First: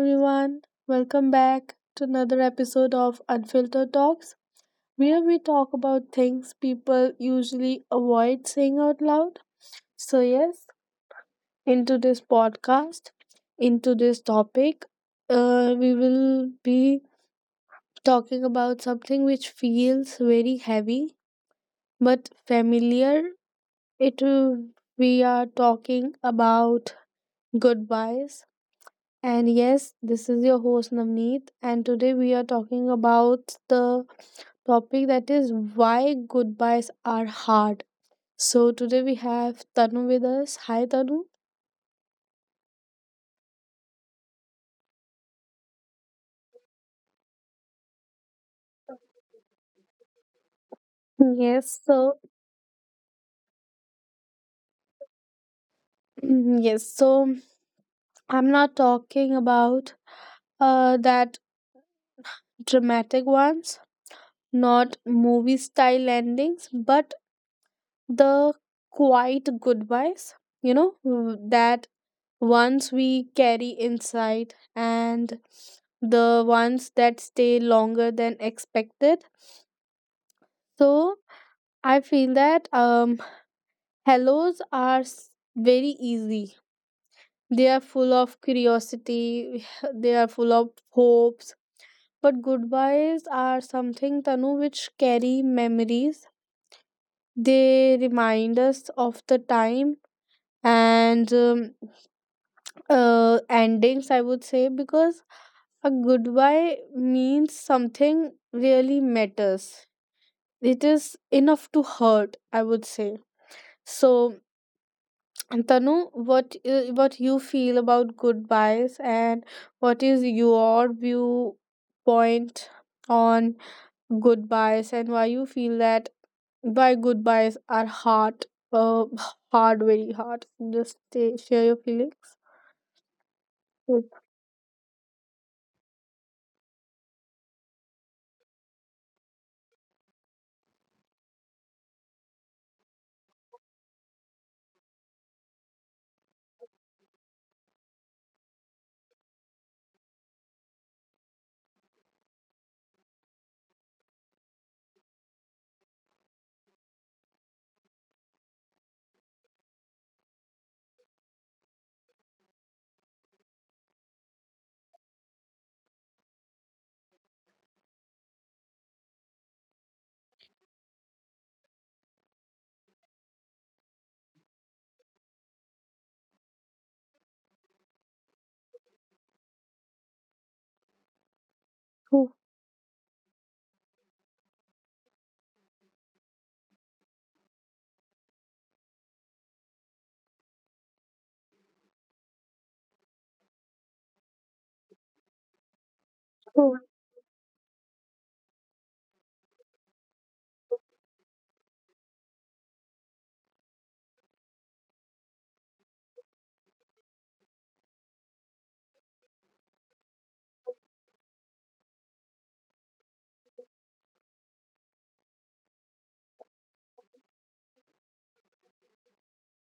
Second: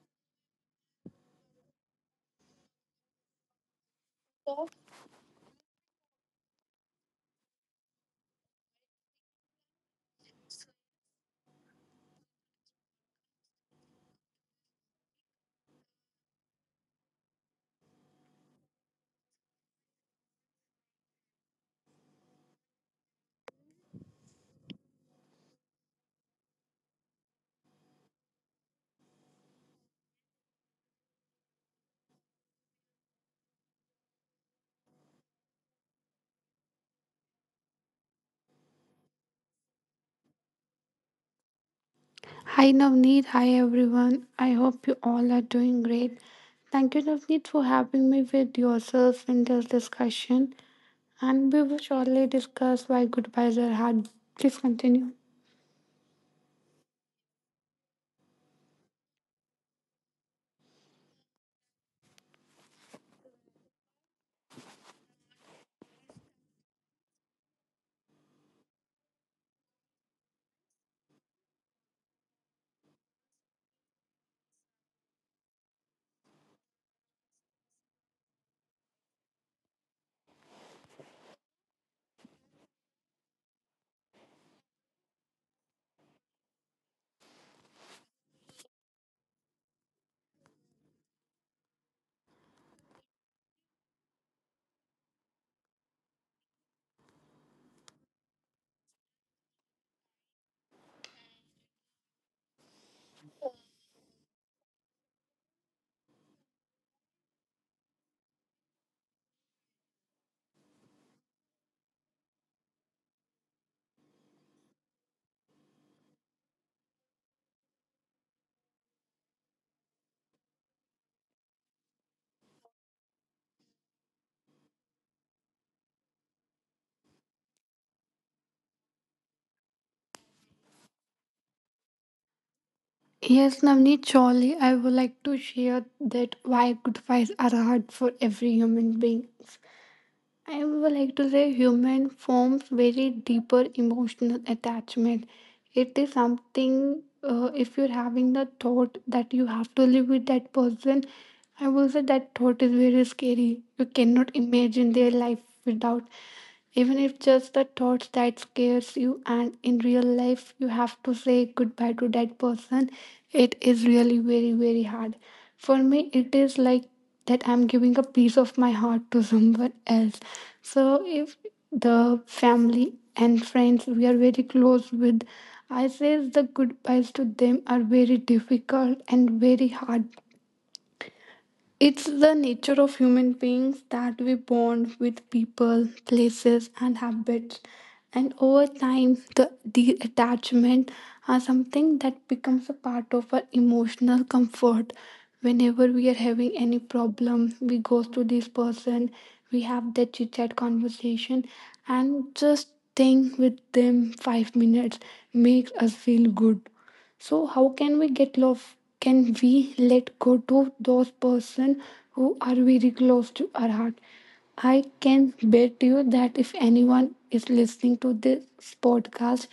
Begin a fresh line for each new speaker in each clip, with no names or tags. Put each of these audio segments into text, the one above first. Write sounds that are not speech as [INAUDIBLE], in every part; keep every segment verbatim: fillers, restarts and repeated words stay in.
everyone. Welcome back to another episode of Unfiltered Talks, where we talk about things people usually avoid saying out loud. So, yes, into this podcast, into this topic, uh, we will be talking about something which feels very heavy but familiar. It will- we are talking about goodbyes. And yes, this is your host Navneet, and today we are talking about the topic that is why goodbyes are hard. So today we have Tanu with us. Hi Tanu.
Hi Navneet, hi everyone. I hope you all are doing great. Thank you Navneet for having me with yourself in this discussion. And we will
Yes, so
shortly discuss why goodbyes are hard. Please continue.
[CLEARS THROAT] yes, so I'm not talking about uh that dramatic ones, not movie style endings, but the quiet goodbyes, you know, w- that ones we carry inside and the ones that stay longer than expected. So I feel that um, hellos are s- very easy. They are full of curiosity, [SIGHS] they are full of hopes. But goodbyes are something, Tanu, which carry memories. They remind us of the time and um, uh, endings, I would say, because a goodbye means something really matters. It is enough to hurt, I would say. So, Tanu, what uh, what you feel about goodbyes, and what is your viewpoint on goodbyes, and why you feel that why goodbyes are hard, uh, hard, very hard. Just say- share your feelings.
Yes, Navneet,
It's
surely I would like to share that why goodbyes are hard for every human being. I would like to say human forms very deeper emotional attachment. It is something uh, if you're having the thought that you have to live with that person, I will say that thought is very scary. You cannot imagine their life without, even if just the thoughts that scares you. And in real life, you have to say goodbye to that person. It is really very very hard. For me, it is like that I'm giving a piece of my heart to someone else. So if the family and friends we are very close with, I says the goodbyes to them are very difficult and very hard. It's
true.
the nature of human beings that we bond with people, places, and habits. And over time, the, the attachment are something that becomes a part of our emotional comfort. Whenever we are having
True.
any problem, we go to this person, we have that chit chat conversation, and just staying with them five minutes makes us feel good. So how can we get love? Can we let go to those person who are very close to our heart? I can bet you that if anyone is listening to this podcast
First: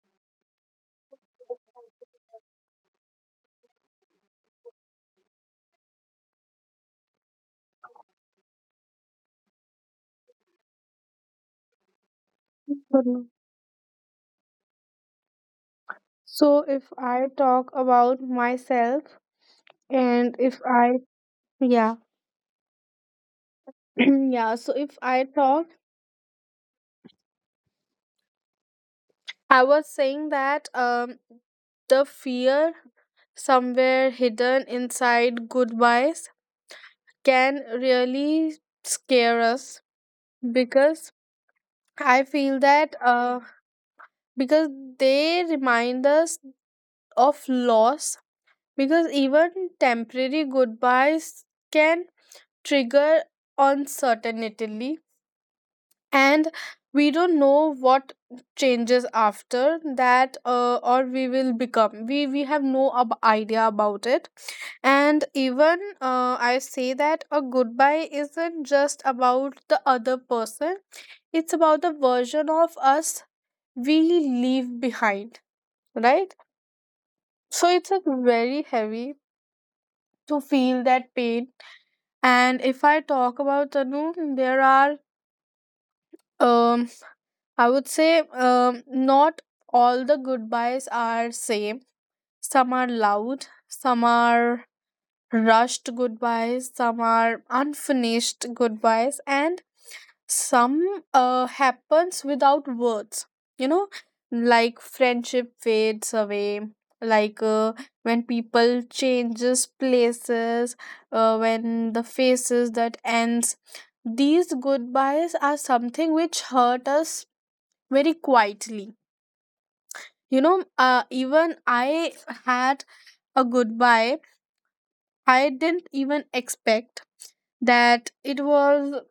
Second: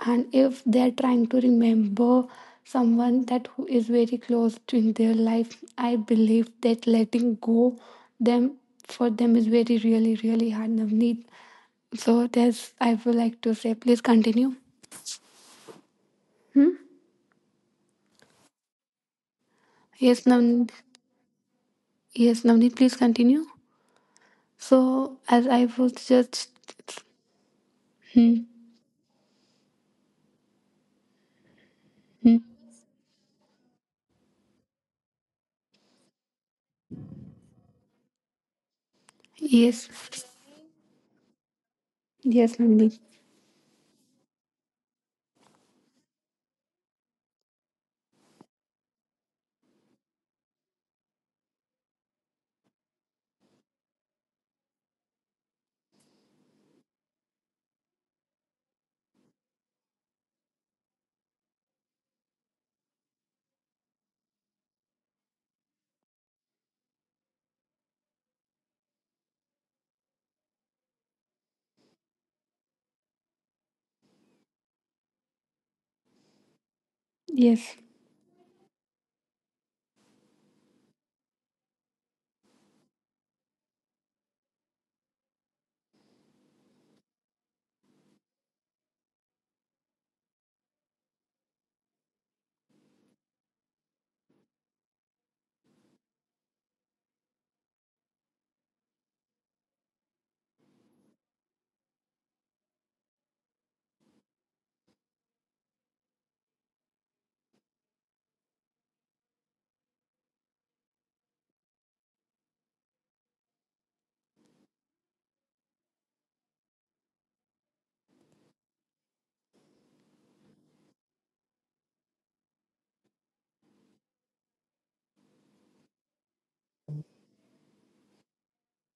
and if they're trying to remember someone that who is very close to in their life, I believe that letting go them for them is very really really hard. Navneet, so that's I would
Tanu.
like to say. Please continue.
So if I talk about myself
Yes,
and if
Navneet.
I yeah.
Yes, Navneet, please continue.
[CLEARS THROAT] Yeah, so if
So,
I
as
talk,
I was just. Hmm.
I was saying that um the
Hmm.
fear somewhere hidden inside goodbyes can really scare us
Yes.
because I feel
Yes,
that
Navneet.
uh because they remind us of loss, because even temporary goodbyes can trigger uncertainty, and we don't know what changes after that, uh, or we will become we we have no ab- idea about it. And even uh, I say that a goodbye isn't just about the other person, it's about the version of us we leave behind, right? So
Yes.
it's a very heavy to feel that pain. And if I talk about tanu, there are um I would say, um, not all the goodbyes are same. Some are loud, some are rushed goodbyes, some are unfinished goodbyes, and some uh, happens without words. You know, like friendship fades away, like uh, when people changes places, uh, when the faces that ends. These goodbyes are something which hurt us very quietly, you know, uh, even I had a goodbye. I didn't even expect that it was.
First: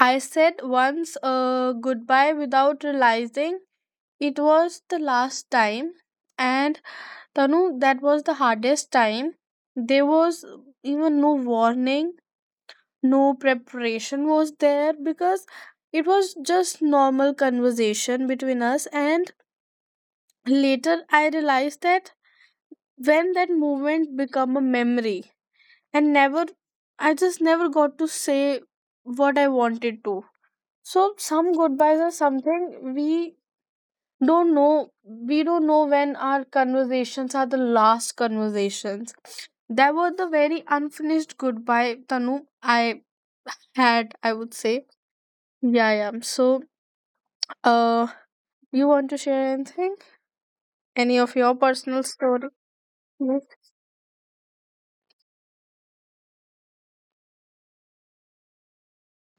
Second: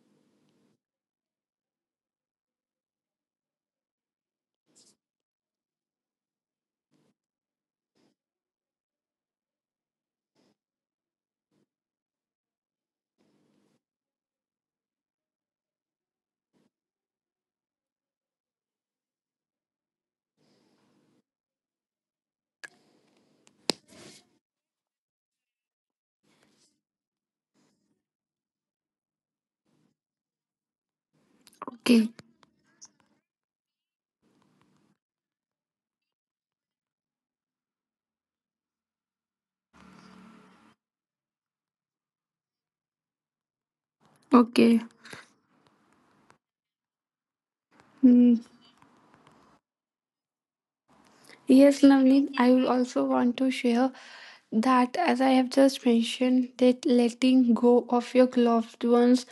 I said once a goodbye without realizing it was the last time. And Tanu, that was the hardest time. There was even no warning, no preparation was there, because it was just normal conversation between us. And later I realized that when that moment become a memory, and never, I just never got to say what I wanted to. So some goodbyes are
Okay.
something we don't know, we don't know when our conversations are the last conversations. That was the very unfinished goodbye, tanu, I had, I would say.
Okay.
Yeah, yeah, so uh
Hmm.
you want to share anything, any of your
Yes,
personal
Navneet,
story.
I will also want
Yes,
to share that, as I have just mentioned, that letting go of your loved ones,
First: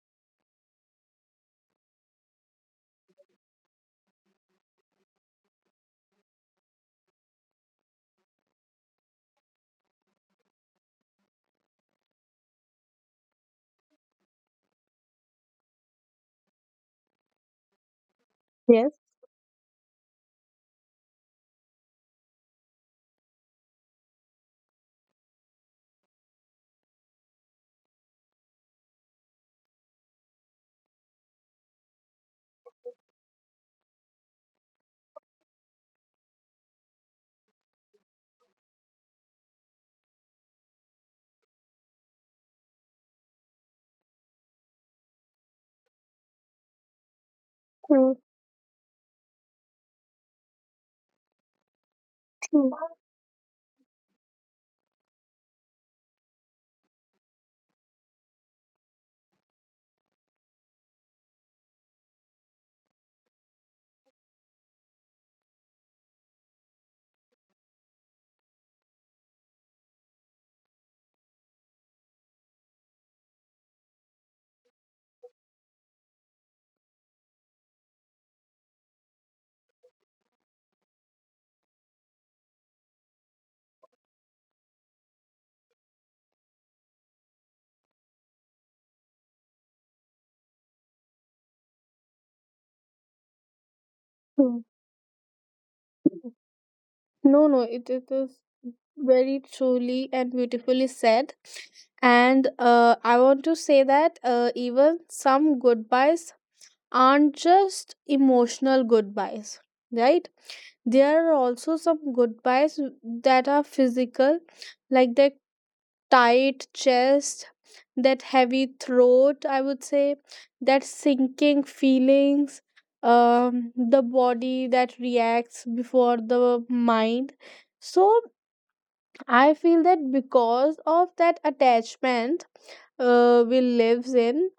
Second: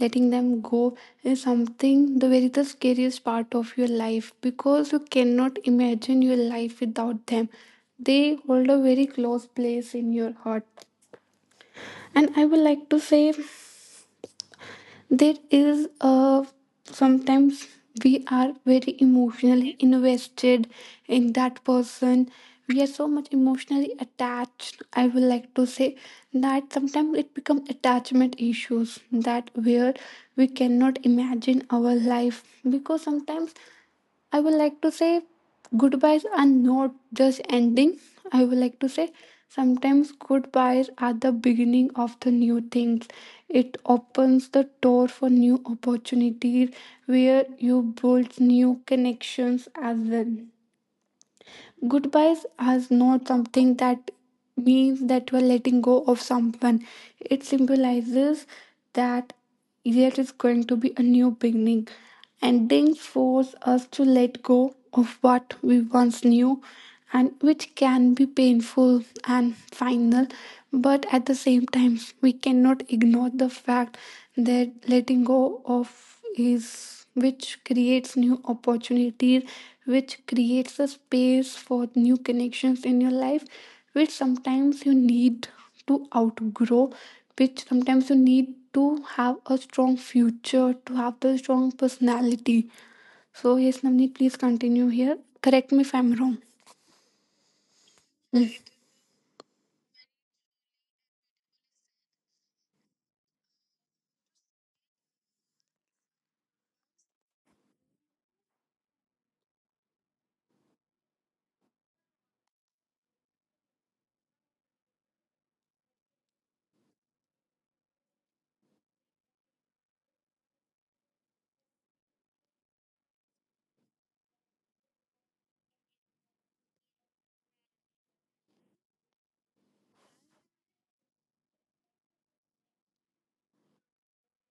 letting them go, is something the very the scariest part of your life because you cannot imagine your life without them. They hold a very close place in your heart. And I would like to say there is a sometimes we are
yes.
very emotionally invested in that person. We are so much emotionally attached. I would like to say that sometimes it becomes attachment issues that where we cannot imagine our life because sometimes I would like to say goodbyes are not just ending. I would like to say sometimes goodbyes are the beginning of the new things. It opens the door for new opportunities where you
True.
build new connections as well. Goodbyes
True.
are not something that means that you are letting go of someone. It symbolizes that there is going to be a new beginning. Endings force us to let go of what we once knew and which can be painful and final, but at the same time we cannot ignore the fact that letting go of is which creates new opportunities, which creates a space for new connections in your life, which sometimes you need to outgrow, which sometimes you need to have a strong future to have the strong personality. So yes, namni, please
True.
continue here. Correct me if I'm wrong.
No, no, it, it is very truly and beautifully said. And uh, I want to say that uh, even some goodbyes aren't just emotional goodbyes, right? There are also some goodbyes that are physical, like that tight chest, that heavy throat, I would say, that sinking feelings, um, the body that reacts before the mind. So I feel that because of that attachment, uh, we lives in,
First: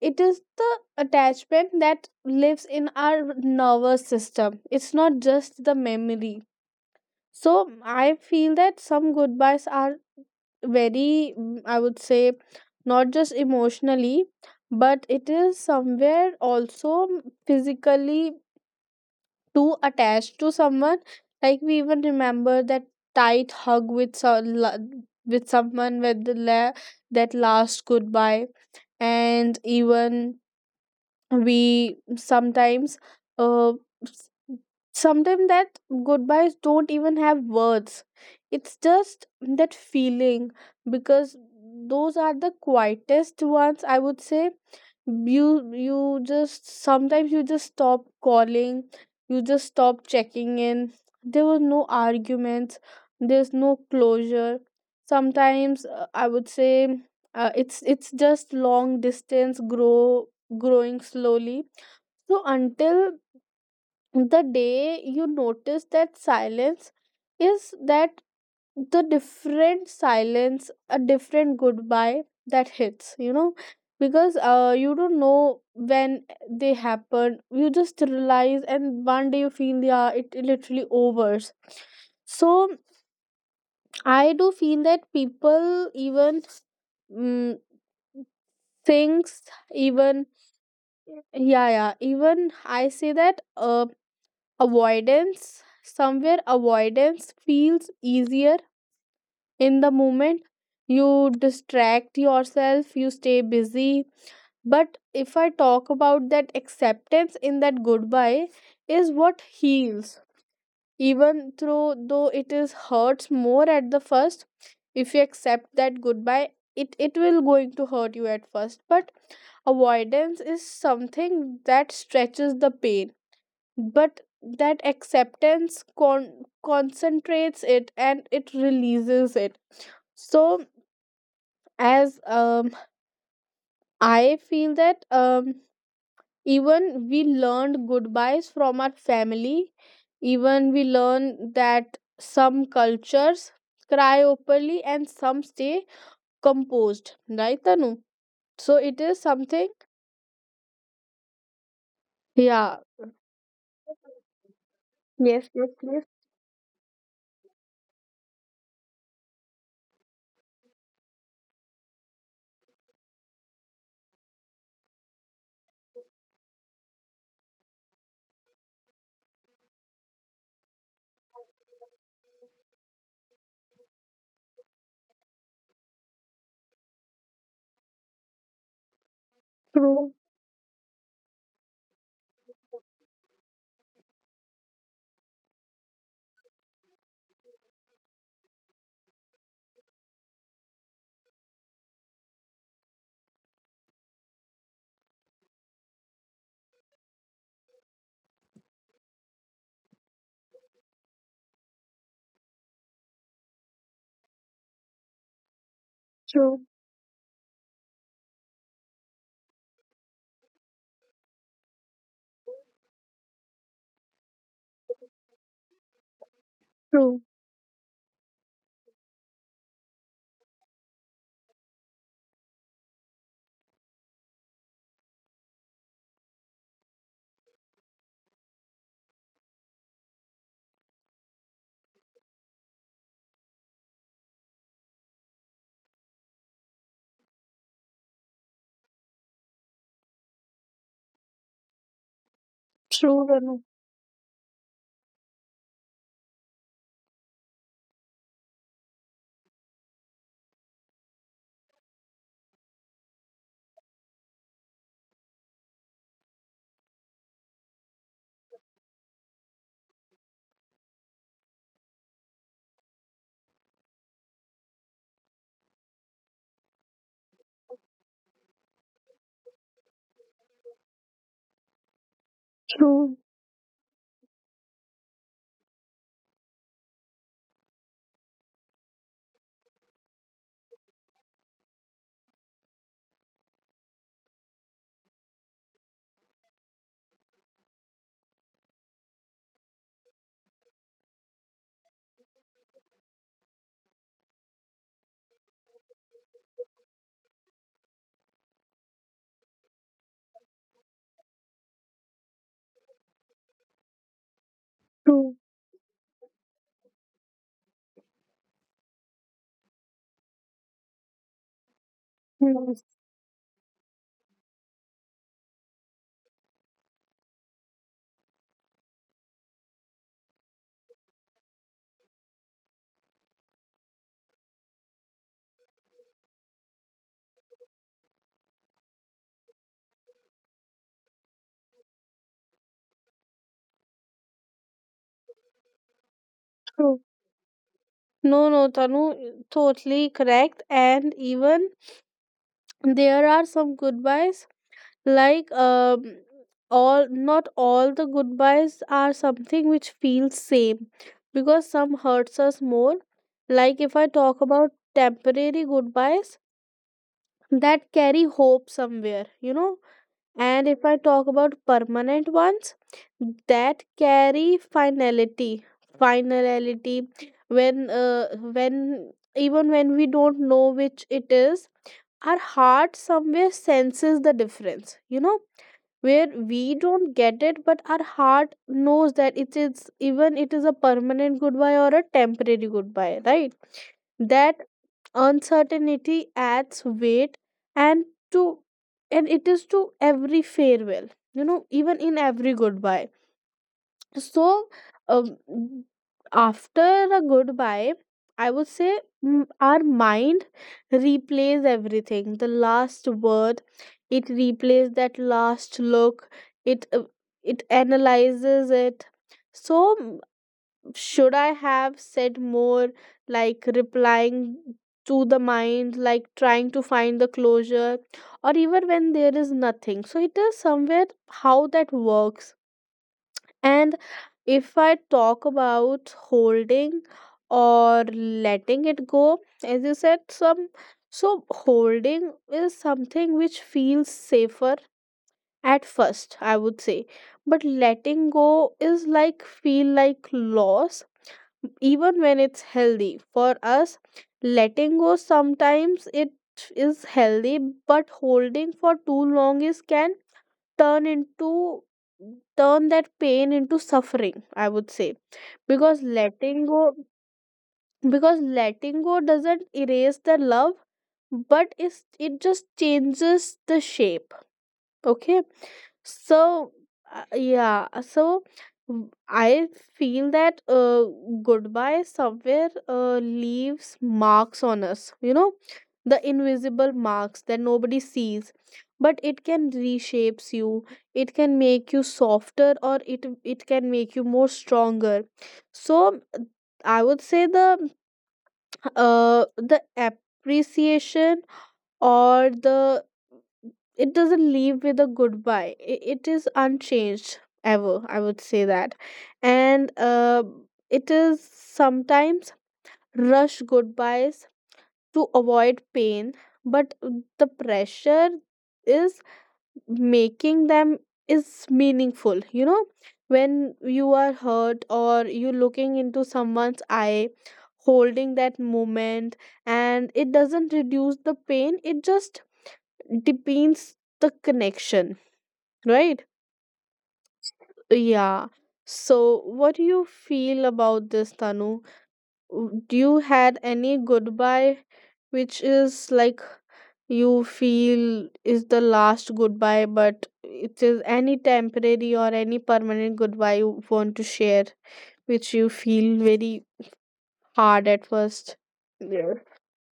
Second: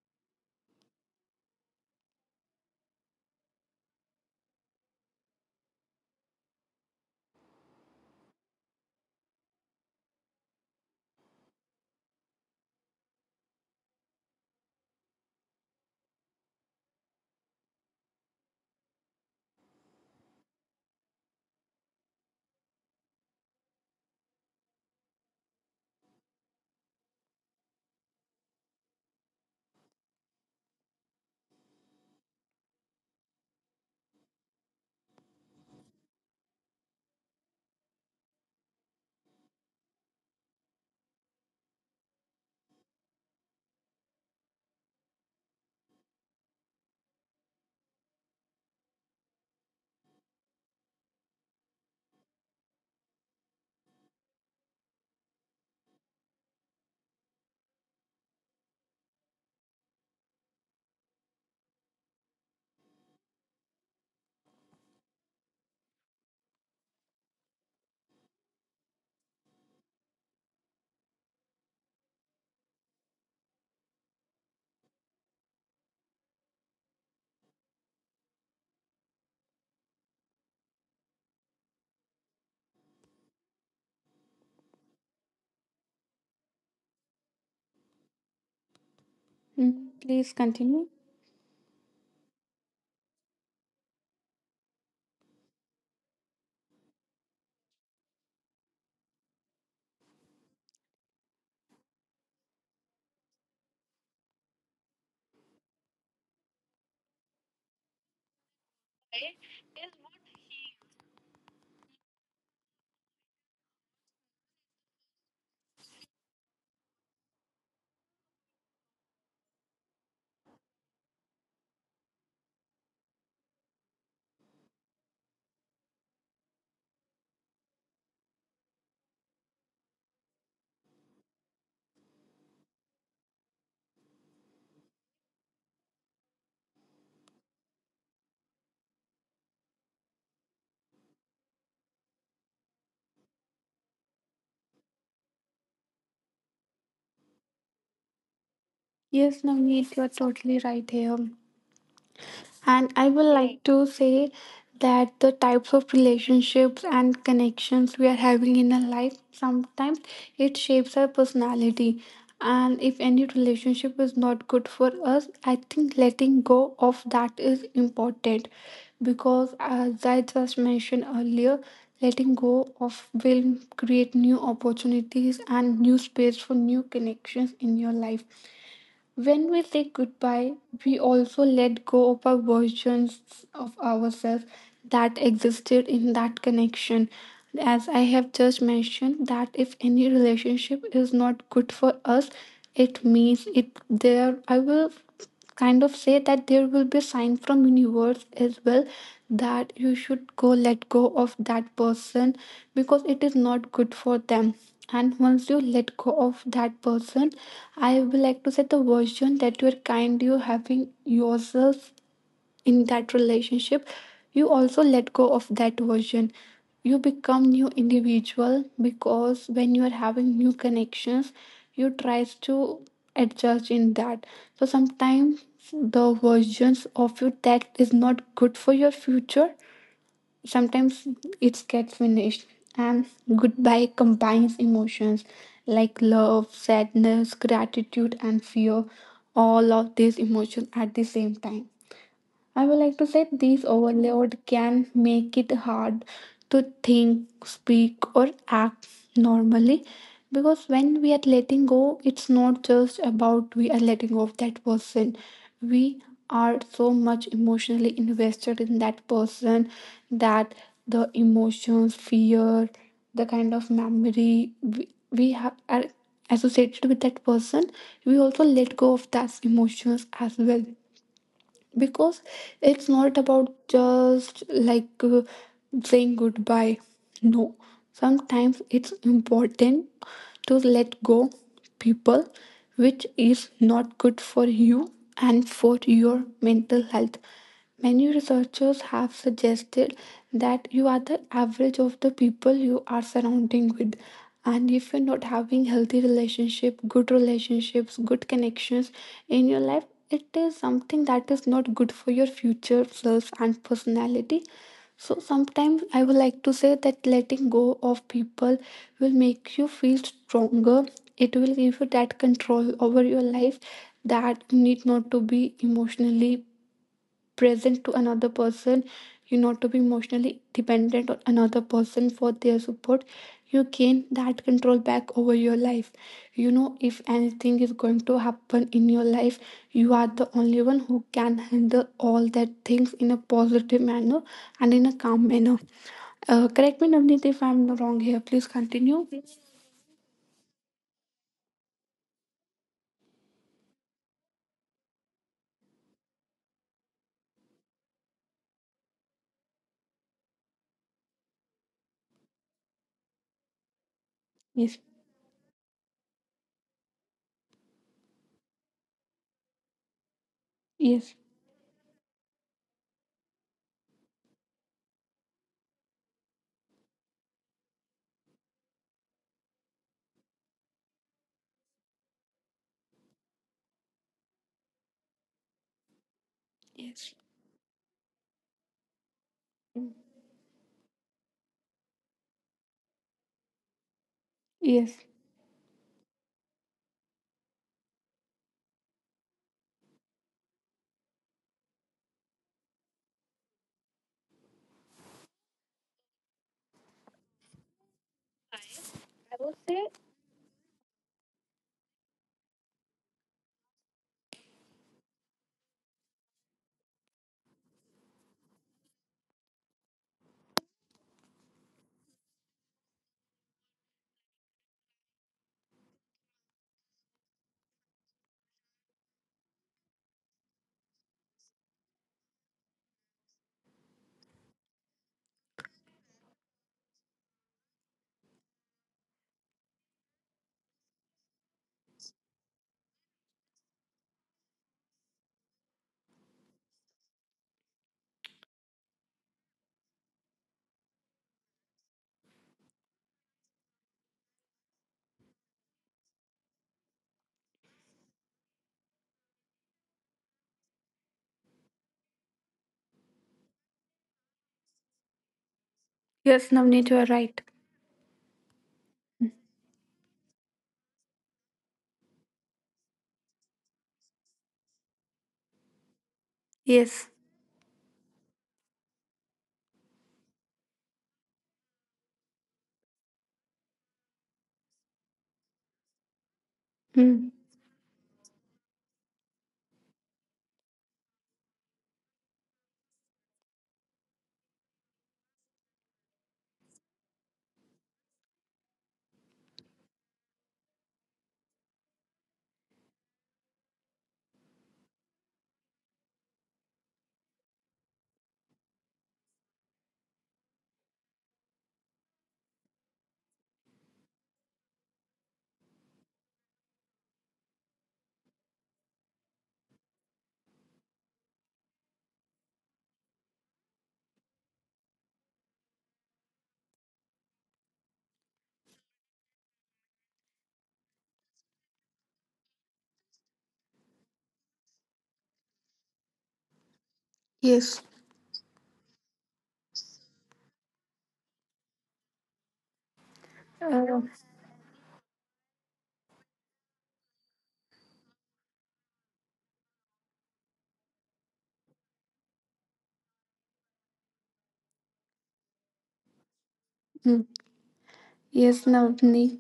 it is the attachment that lives in our nervous system. It's not just the memory. So I feel that some goodbyes are very, mm, I would say, not just emotionally, but it is somewhere also, mm, physically too attached to someone. Like we even remember that tight hug with so, la- with someone with the la- that last goodbye, and even we sometimes uh s- sometimes that goodbyes don't even have words, it's just that feeling, because those are the quietest ones, I would say. You you just sometimes you just stop calling, you just stop checking in. There were no arguments, there's no closure. Sometimes uh, I would say, uh, it's it's just long distance grow growing slowly. So until the day you notice that silence, is that the different silence, a different goodbye that hits, you know? Because uh, you don't know when they happen, you just realize, and one day you feel, yeah, it literally overs. So I do feel that people even, mm, things,
Mm.
even,
Please continue.
yeah, yeah, even I say that uh, avoidance, somewhere avoidance feels easier in the moment. You distract yourself, you stay busy. But if I talk about that acceptance, in that goodbye is what heals, even through though it is hurts more at the first. If you accept that goodbye, it it will going to hurt you at first, but avoidance is something that stretches the pain. But that acceptance con- concentrates it and it releases it. So, as um, I feel that, um, even we learned goodbyes from our family, even we learn that some cultures cry openly and some stay composed, right tanu? So it is
Yes,
something.
Navneet, you are totally right here.
Yeah.
And I would like to say that the
Yes, yes,
types of
yes.
relationships and connections we are having in our life sometimes it shapes our personality. And if any relationship is not good for us, I think letting go of that is important because, as I just mentioned earlier, letting go of will create new opportunities and new space for new connections in your life. When we say
True.
goodbye, we also let go of our versions of ourselves that existed in that connection. As I have just mentioned, that if any relationship is not good for us, it means it there. I will kind of say that there will be a sign from universe as well that you should go let go of that person because it is not good for them, and once you let go of
True.
that person, I would like to say the version that you're kind you having yourself in that relationship, you also let go of that version. You
True.
become new individual because when you are having new connections, you tries to adjust in that. So sometimes the versions of you that is not good for your future, sometimes it gets finished. And goodbye combines emotions like love, sadness, gratitude and fear, all of these emotions at the same time. I would like
True,
to say
tanu.
these overload can make it hard to think, speak, or act normally because when we are letting go, it's not just about we are letting go of that person. We are so much emotionally invested in that person that the emotions, fear, the kind of memory we, we have are associated with that person, we also let go of those emotions as well because it's
True.
not about just like uh, saying goodbye. No, sometimes it's important to let go people which is not good for you and for your mental health. Many researchers have suggested that you are the average of the people you are surrounding with, and if you're not having healthy relationship, good relationships, good connections in your life, it is something that is not good for your future self and personality.
True.
So sometimes I would like to say that letting go of people will make you feel stronger. It will give you that
Yes,
control over your life, that you need not to be emotionally present to another person, you not to be emotionally dependent on another person for their support. You gain that control back over your life. You know, if anything is going to happen in your life, you are the only one who can handle all that things in a positive manner and in a calm manner. Uh,
true.
correct me, Navneet, if I'm wrong
No,
here.
no,
Please
tanu,
continue.
totally correct. And even there are some goodbyes, like, um all, not all the goodbyes are something which feels same, because some hurts us more. Like if I talk about
yes
temporary goodbyes that carry hope somewhere, you know. And if I talk
yes
about permanent ones that carry finality. Finality. When uh, when even when we don't know which it is, our heart somewhere senses the difference, you know? Where we don't get
yes,
it, but our heart knows that it is, even it is a permanent goodbye or a temporary goodbye, right? That
yes.
uncertainty adds weight and to, and it is to every farewell, you know, even in every goodbye. So, um, after a goodbye, I would say, mm, our mind replays everything, the last word. It replays that last look. It, uh, it analyzes it. So, mm, should I have said more, like replying to the mind, like trying to find the closure, or even when there is nothing, so it is somewhere, how that works. And if I talk about holding or letting it go, as you said, some, so holding is something which feels safer at first, I would say. But letting go is like feel like loss, even when it's healthy. For us, letting go sometimes it is healthy, but holding for too long is can turn into turn that pain into suffering, I would say, because letting go,
Yes, Navneet, you are right.
because letting go doesn't erase the love, but it's, it just changes the shape. Okay, so, uh,
Yes.
yeah, uh, so w- I feel that uh, goodbye somewhere uh, leaves marks on us, you know, the invisible marks that
Hmm.
nobody sees, but it can reshapes you, it can make you softer, or it it can make you more stronger. So I would say the uh the appreciation or the, it doesn't leave with a goodbye, I- it is unchanged ever, I would say that. And uh, it is sometimes rush goodbyes to avoid pain, but the pressure is making them is meaningful, you know. When you are hurt or you looking into someone's eye, holding that moment, and it doesn't reduce the pain, it just depends the connection, right?
Yes.
Yeah. So, what do you feel about this, Tanu? W- Do you had any
uh,
goodbye which is like you feel is the last goodbye, but it is any temporary or any permanent goodbye you want to share, which you feel very
hmm.
hard at first?
Yes,
Yeah.
Navni.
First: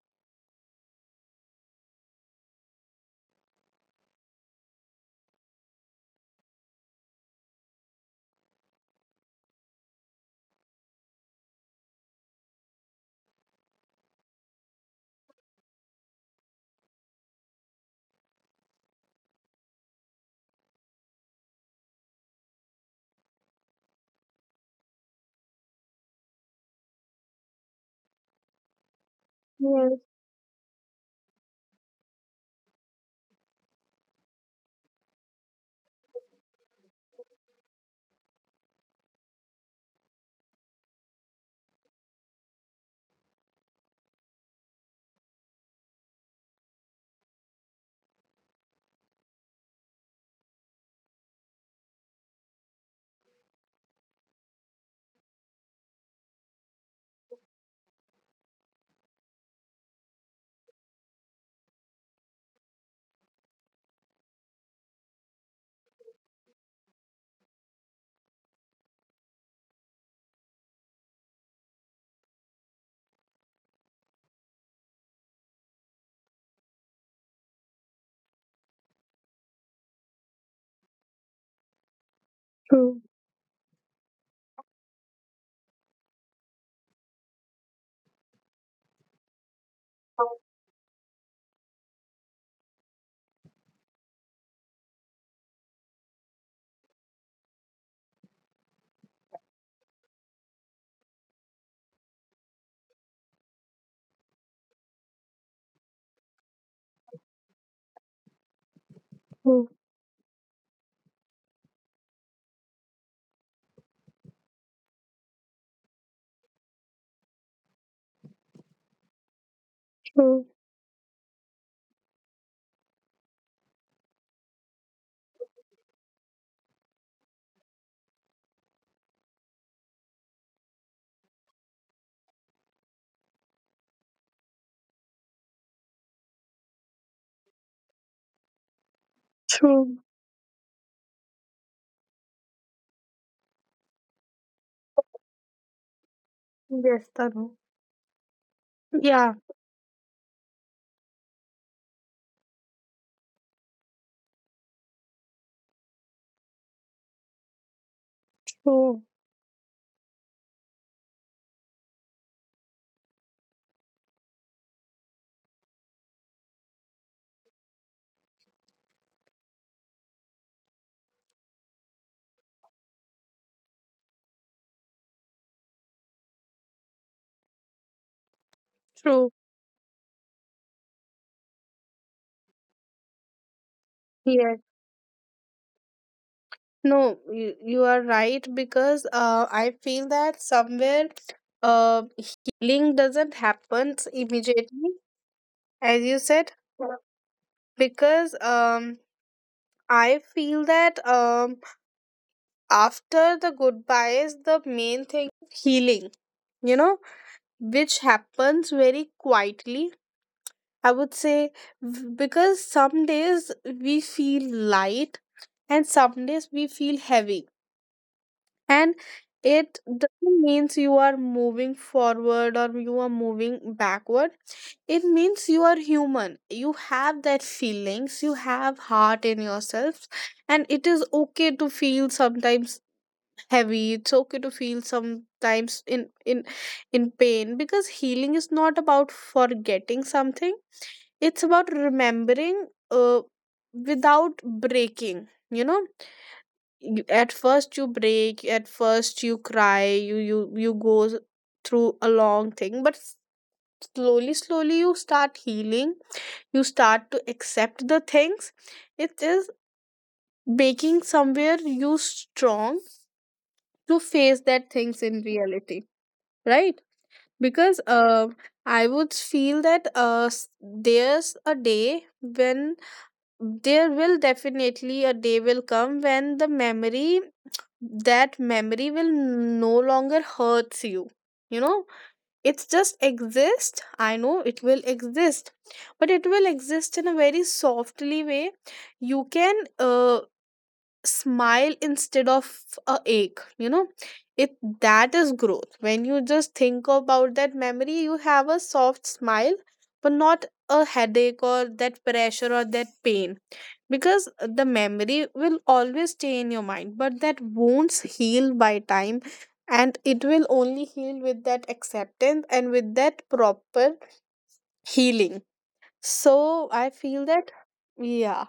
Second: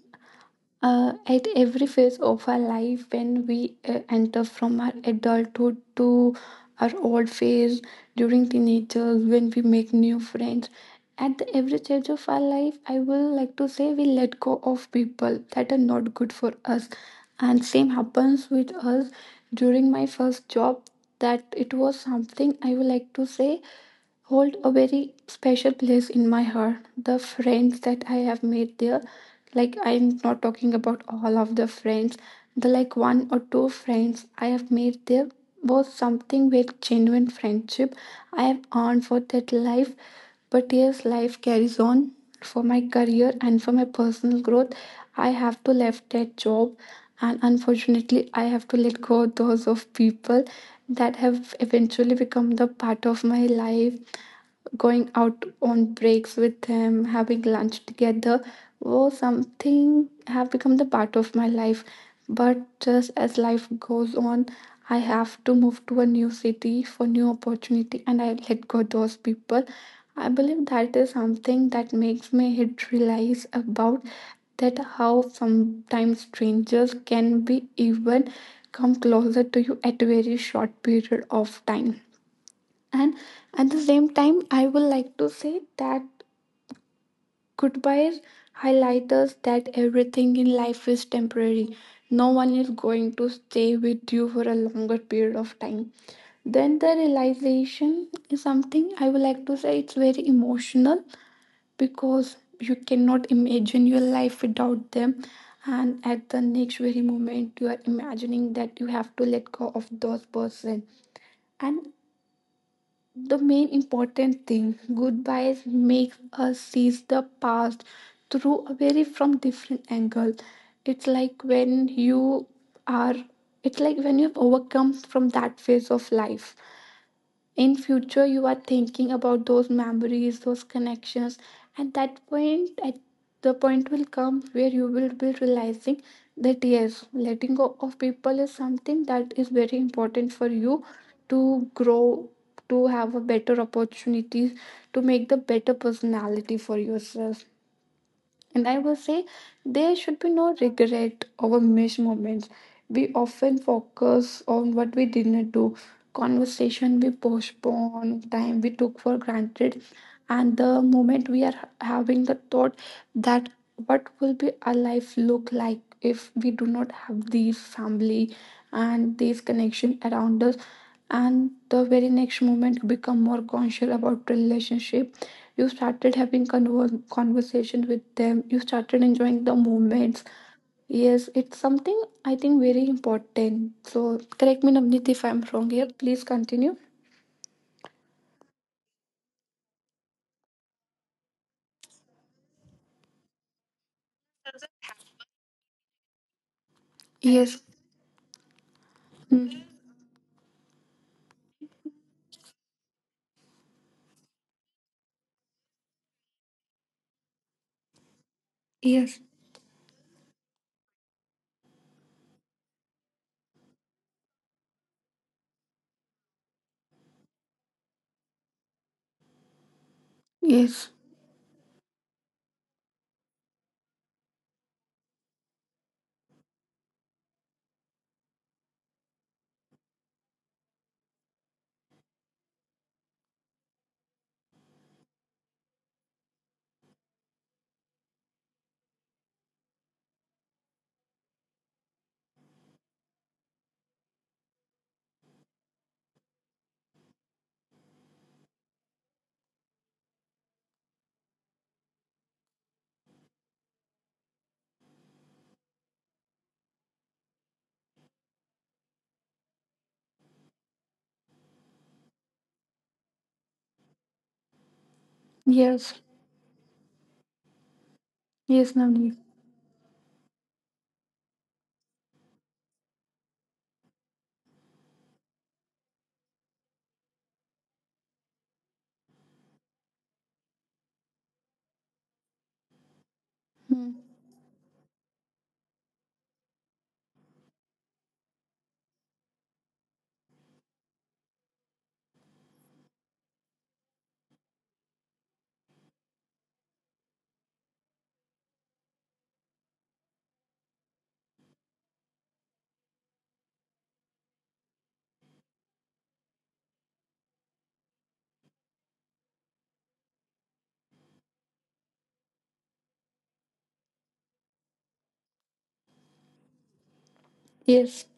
Uh, at every phase of our life, when we uh, enter from our adulthood to our old phase, during teenagers, when we make new friends, at the every stage of our life, I will like to say we let go of people that are not good for us, and same happens with us during my first job. That it was something I would like to say hold a very special place in my heart. The friends that I have made there, like
Yes.
I'm not talking about all of the friends, the like one or two friends I have made there was something with genuine friendship I have earned for that life. But yes, life carries on. For my career and for my personal growth, I have to left that job, and unfortunately, I have to let go those of people that have eventually become the part of my life. Going out on breaks with him, having lunch together was something have become the part of my life. But just as life goes on, I have to move to a new city for new opportunity and I let go those people. I believe that is something that makes me hit realize about that how sometimes strangers can be even come closer to you at a very short period of time.
True.
And at the same time, I would like to say that goodbye highlights us that everything in life is temporary. No one is going to stay with you for a longer period of time. Then the realization is something I would like to say it's very emotional because you cannot imagine your life without them, and at the next very moment you are imagining that you have to
True.
let go of those person. And the main important thing, goodbyes makes us see the past through a very from different
True.
angle. It's like when you are, it's like when you've overcome from that phase of life, in future you are thinking about those memories, those connections, and that point at the point will come where you will be realizing that yes, letting go of people is something that is
True.
very important for you to grow, to have a better opportunities, to make the better personality for
Yes, Tanu.
yourself. And I will
Yeah.
say there should be no regret over missed moments. We often focus on what we didn't do, conversation we postpone, time we
True.
took for granted, and the moment we are having the thought that what will be our life look like if we do not have these family and these connection around us, and the very next moment become more conscious about relationship, you started having conver- conversation with them, you started
True.
enjoying the moments. Yes, it's something I think very important. So
Yes.
correct me Navneet if I'm wrong here. Please continue.
No, you, you are right, because uh, I feel that somewhere uh, healing doesn't happen immediately, as you said,
Yes.
because um,
Hmm.
I feel that, um, after the goodbyes, the main thing is healing, you know, which happens very
Yes.
quietly. I would say, v- because some days we feel light and some days we feel heavy, and it doesn't means you
yes
are moving forward or you are moving backward. It means you are human, you have that feelings, you have heart in yourself, and it is okay to feel sometimes heavy. It's okay to feel sometimes in in in pain, because healing is not about forgetting something, it's about remembering, uh, without breaking, you know. You, at first you break, at first you cry, you you you go s- through a long thing, but s- slowly slowly you start healing, you start to accept the things. It is making somewhere you strong to face that things in reality,
yes
right? Because uh, I
yes.
would
Navneet.
feel that uh, s- there's a day when there will definitely a day will come when the memory, that memory will no longer hurts you, you know. It's just exist, I
Hmm.
know it will exist, but it will exist in a very softly way. You can uh, smile instead of a ache, you know. It, that is growth, when you just think about that memory you have a soft smile, but not a headache or that pressure or that pain, because the memory will always stay in your mind, but that wounds heal by time, and it will only heal with that acceptance and with that proper healing. So I feel that,
Yes.
yeah.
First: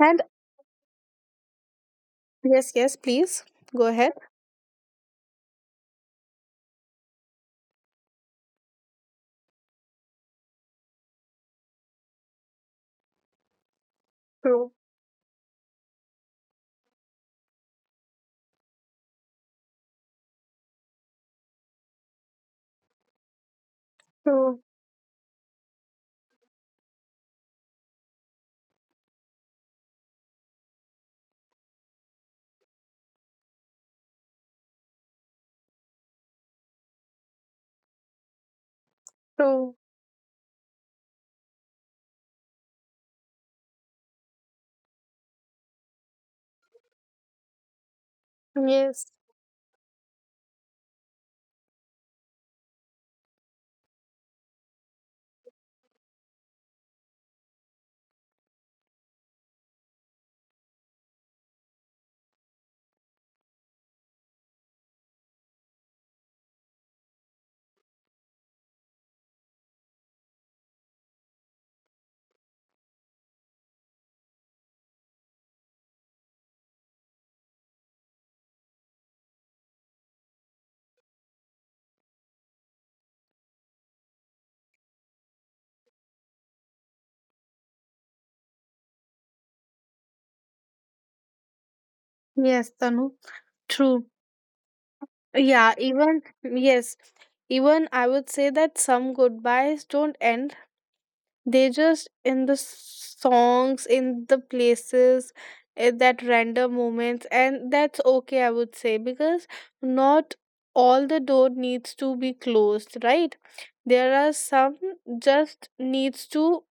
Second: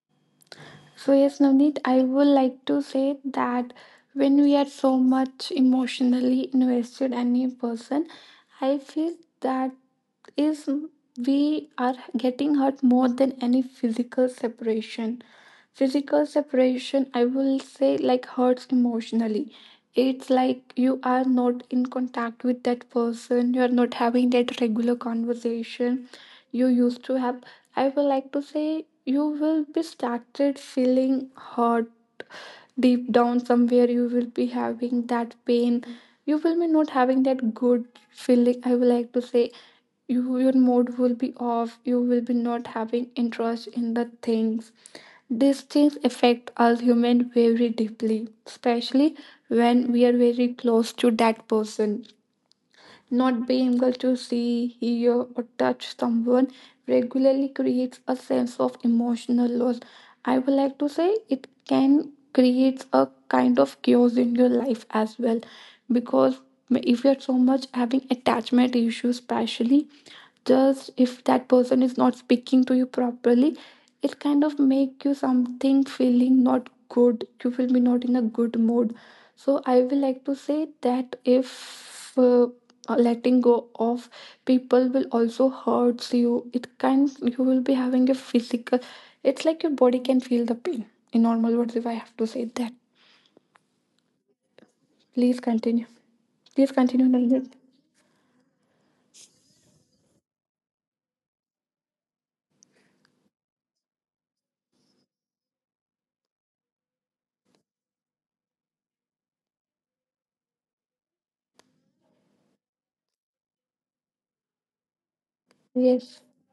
And
So, yes, Navneet, I would like
yes,
to
yes,
say
please,
that
go ahead.
when we are so much emotionally invested in a person, I feel that is we are getting hurt more than any physical separation. Physical separation, I will say, like hurts emotionally. It's like you are not in contact with that person, you are not having
True,
that regular conversation you used to have. I would like to say you will be started feeling hurt deep down somewhere. You will be having that pain. You will be not having that good feeling. I would like to say
true.
you your mood will be off. You will be not having interest in the things. These things affect us human very deeply,
Yes,
especially when we are very close to that person. Not being able to see, hear, or touch someone regularly creates a sense of emotional loss. I would like to say it can create a kind of chaos in your life as well because if you're so much having attachment issues, especially just if that person is not speaking to you properly, it kind of make you something feeling not good, you will be not in a good mood. So I will like to say that if uh, letting go of people will also hurts you, it kind you will be having a physical, it's like your body can feel the pain, in normal words if I have to say
yes,
that.
Tanu. True.
Please
Yeah,
continue.
even,
Please
yes,
continue, Navneet.
even I would say that some goodbyes don't end. They just in the songs, in the places, in that random moments, and that's okay, I would say, because not all the door needs to be closed, right? There are some just needs
Yes.
to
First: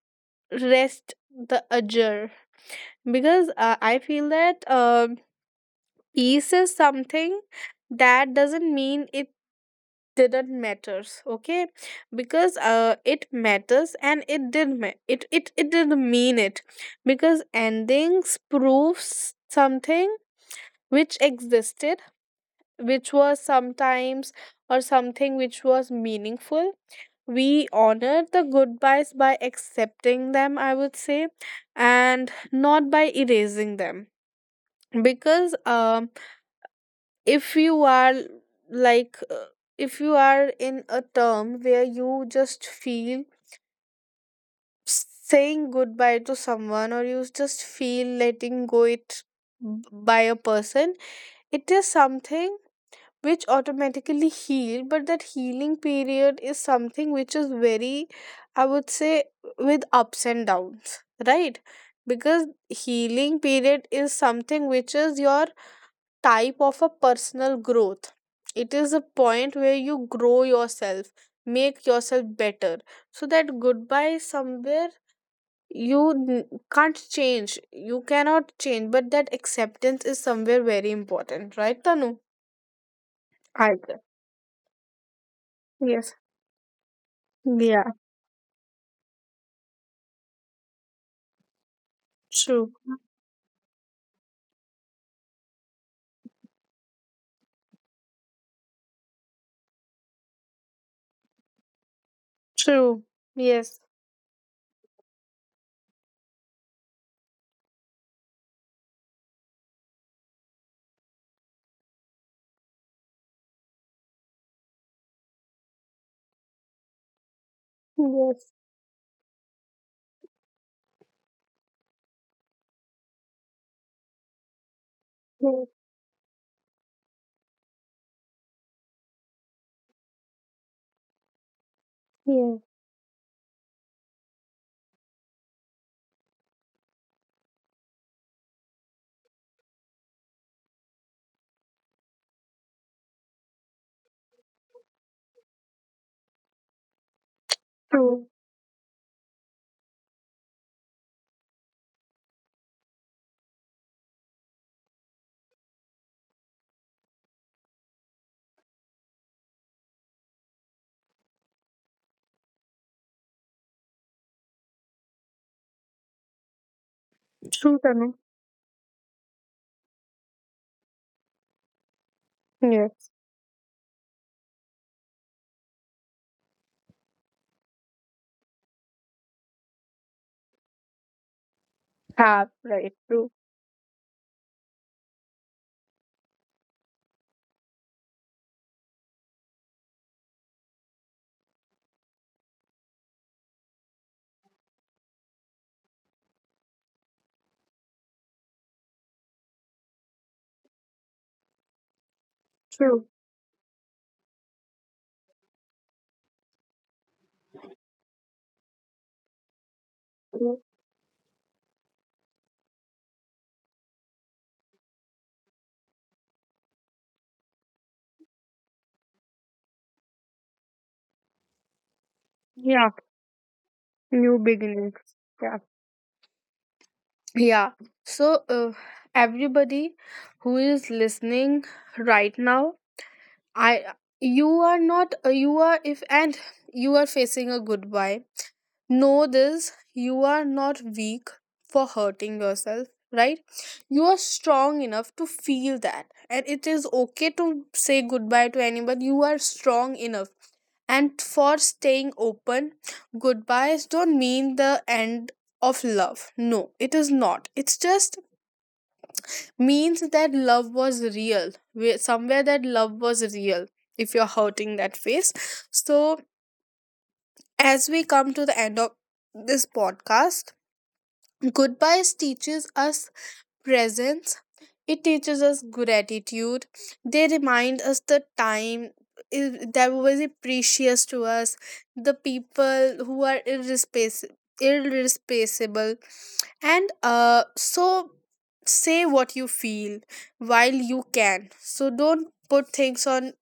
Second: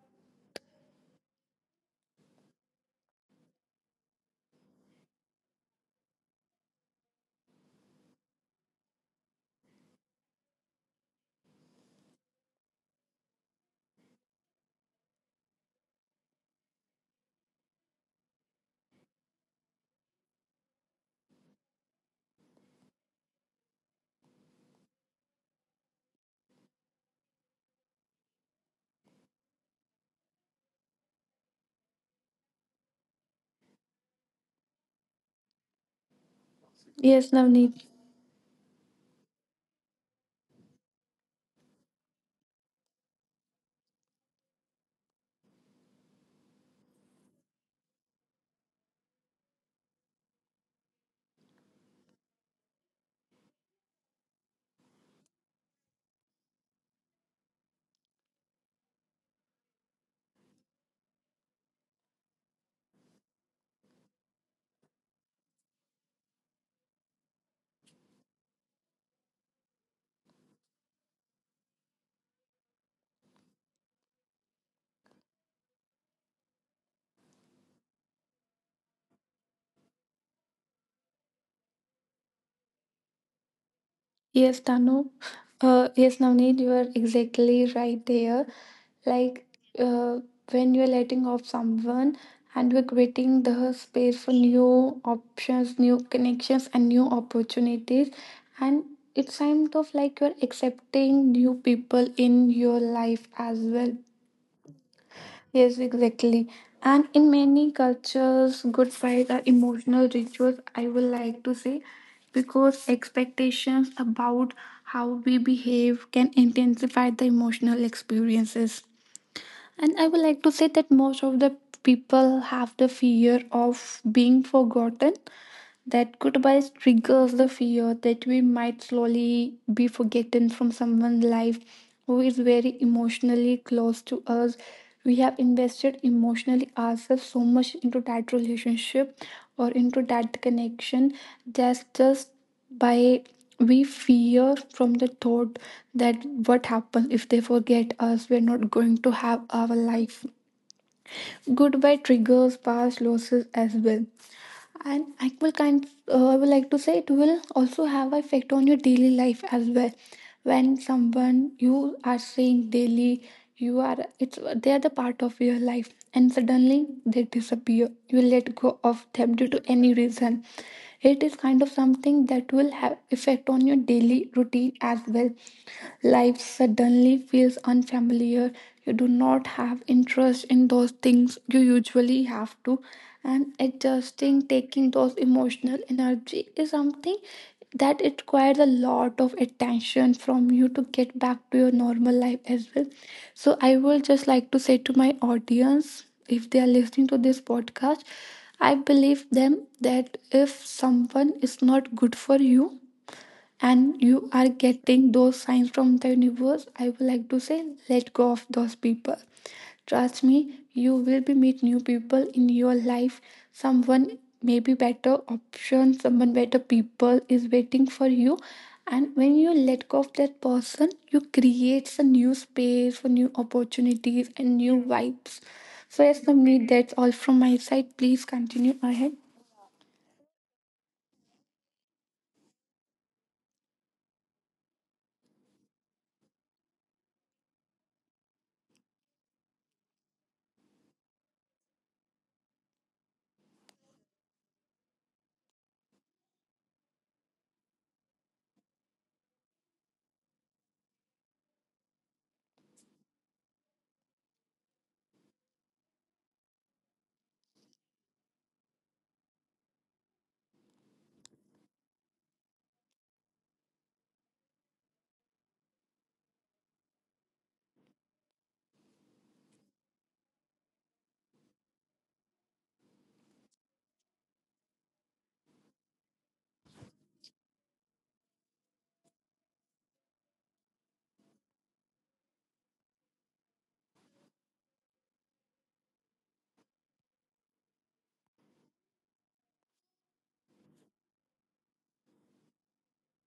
rest the adjour, because uh, I feel that um peace is something that doesn't mean it didn't matters, okay? Because uh it matters, and it did ma- it it it didn't mean it, because endings proves something which existed, which was sometimes, or something which was meaningful. We honor the goodbyes by accepting them, I would say, and not by erasing them, because, um
Yes,
if
Navneet.
you are, like, uh, if you are in a term where you just feel saying goodbye to someone, or you just feel letting go it, b- by a person, it is something which automatically heal, but that healing period is something which is very, I would say, with ups and downs, right? Because healing period is something which is your type of a personal growth. It is a point where you grow yourself, make yourself better. So that goodbye somewhere you n- can't change. You cannot change, but that acceptance is somewhere very important, right, Tanu? I agree.
Yes, Tanu. Uh,
Yes.
yes, Navneet, you are exactly
Yeah.
right there. Like uh, when you're letting off someone
True.
and you're creating the space for new options, new connections, and new opportunities. And it's kind of like you're accepting new people in
True.
your life
Yes.
as well. Yes, exactly. And in many cultures, goodbyes are emotional rituals, I would like to say, because expectations about how we behave can intensify the emotional
Yes.
experiences. And I would like to say that most of the people have the fear of being forgotten,
Yes.
that goodbye triggers the fear that we might slowly be forgotten from someone's life who is
Yes.
very emotionally close to us. We have invested emotionally ourselves so much into that relationship or into that connection, just just by, we fear from the thought that what happens if they forget
True.
us, we're not going to have our life. Goodbye triggers past losses as well, and I will kind, uh, I would like to say it will also have effect on your daily life as well. When someone you are seeing daily, you are, it's, they are the part of your life and suddenly they
True,
disappear,
Tanu.
you let go of them due to any reason, it is kind of something that will have
Yes.
effect on your daily routine as well. Life suddenly feels unfamiliar, you do not have interest in those things you usually
Ah,
have to.
right. True.
And adjusting, taking those emotional energy, is something that it requires a lot of attention from you to get back to your normal life as well. So I will just like to say to my audience, if they are listening to this podcast, I believe them that if someone is not good for you,
True.
and you are getting those signs from the universe, I would like to say let go of those people. Trust me,
True.
you will be meet new people in your life. Someone maybe better option, someone better people is waiting for you. And when you let go of that person, you create a new
Yeah.
space for new
New
opportunities and new
beginnings. Yeah.
vibes. So yes, Navneet, that's all from
Yeah.
my side, please
So uh,
continue ahead.
everybody who is listening right now, I, you are not, uh, you are, if and you are facing a goodbye, know this, you are not weak for hurting yourself, right? You are strong enough to feel that. And it is okay to say goodbye to anybody. You are strong enough. And for staying open, goodbyes don't mean the end of love. No, it is not. It's just means that love was real, where- somewhere that love was real, if you're hurting that face. So, as we come to the end of this podcast, goodbyes teaches us presence. It teaches us gratitude. They remind us the time i- that was precious to us, the people who are irrespac- irreplaceable. And uh, so say what you feel while you can. So don't put things on,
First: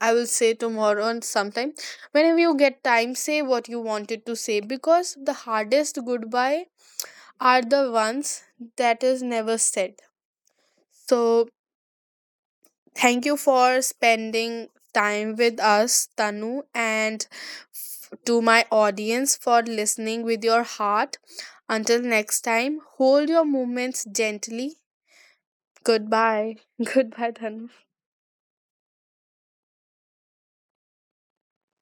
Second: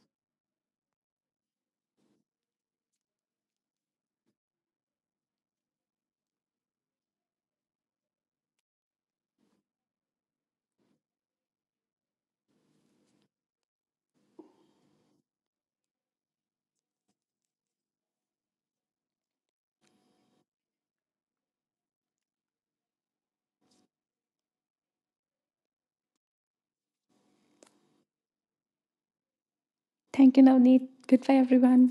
I will say, tomorrow and sometime. Whenever you get time, say what you wanted to say, because the hardest goodbye are the ones that is never said. So, thank you for spending time with us, Tanu, and f- to my audience for listening with your heart. Until next time, hold your movements gently. Goodbye. [LAUGHS] Goodbye, Tanu.
Thank you, Navneet. Goodbye, everyone.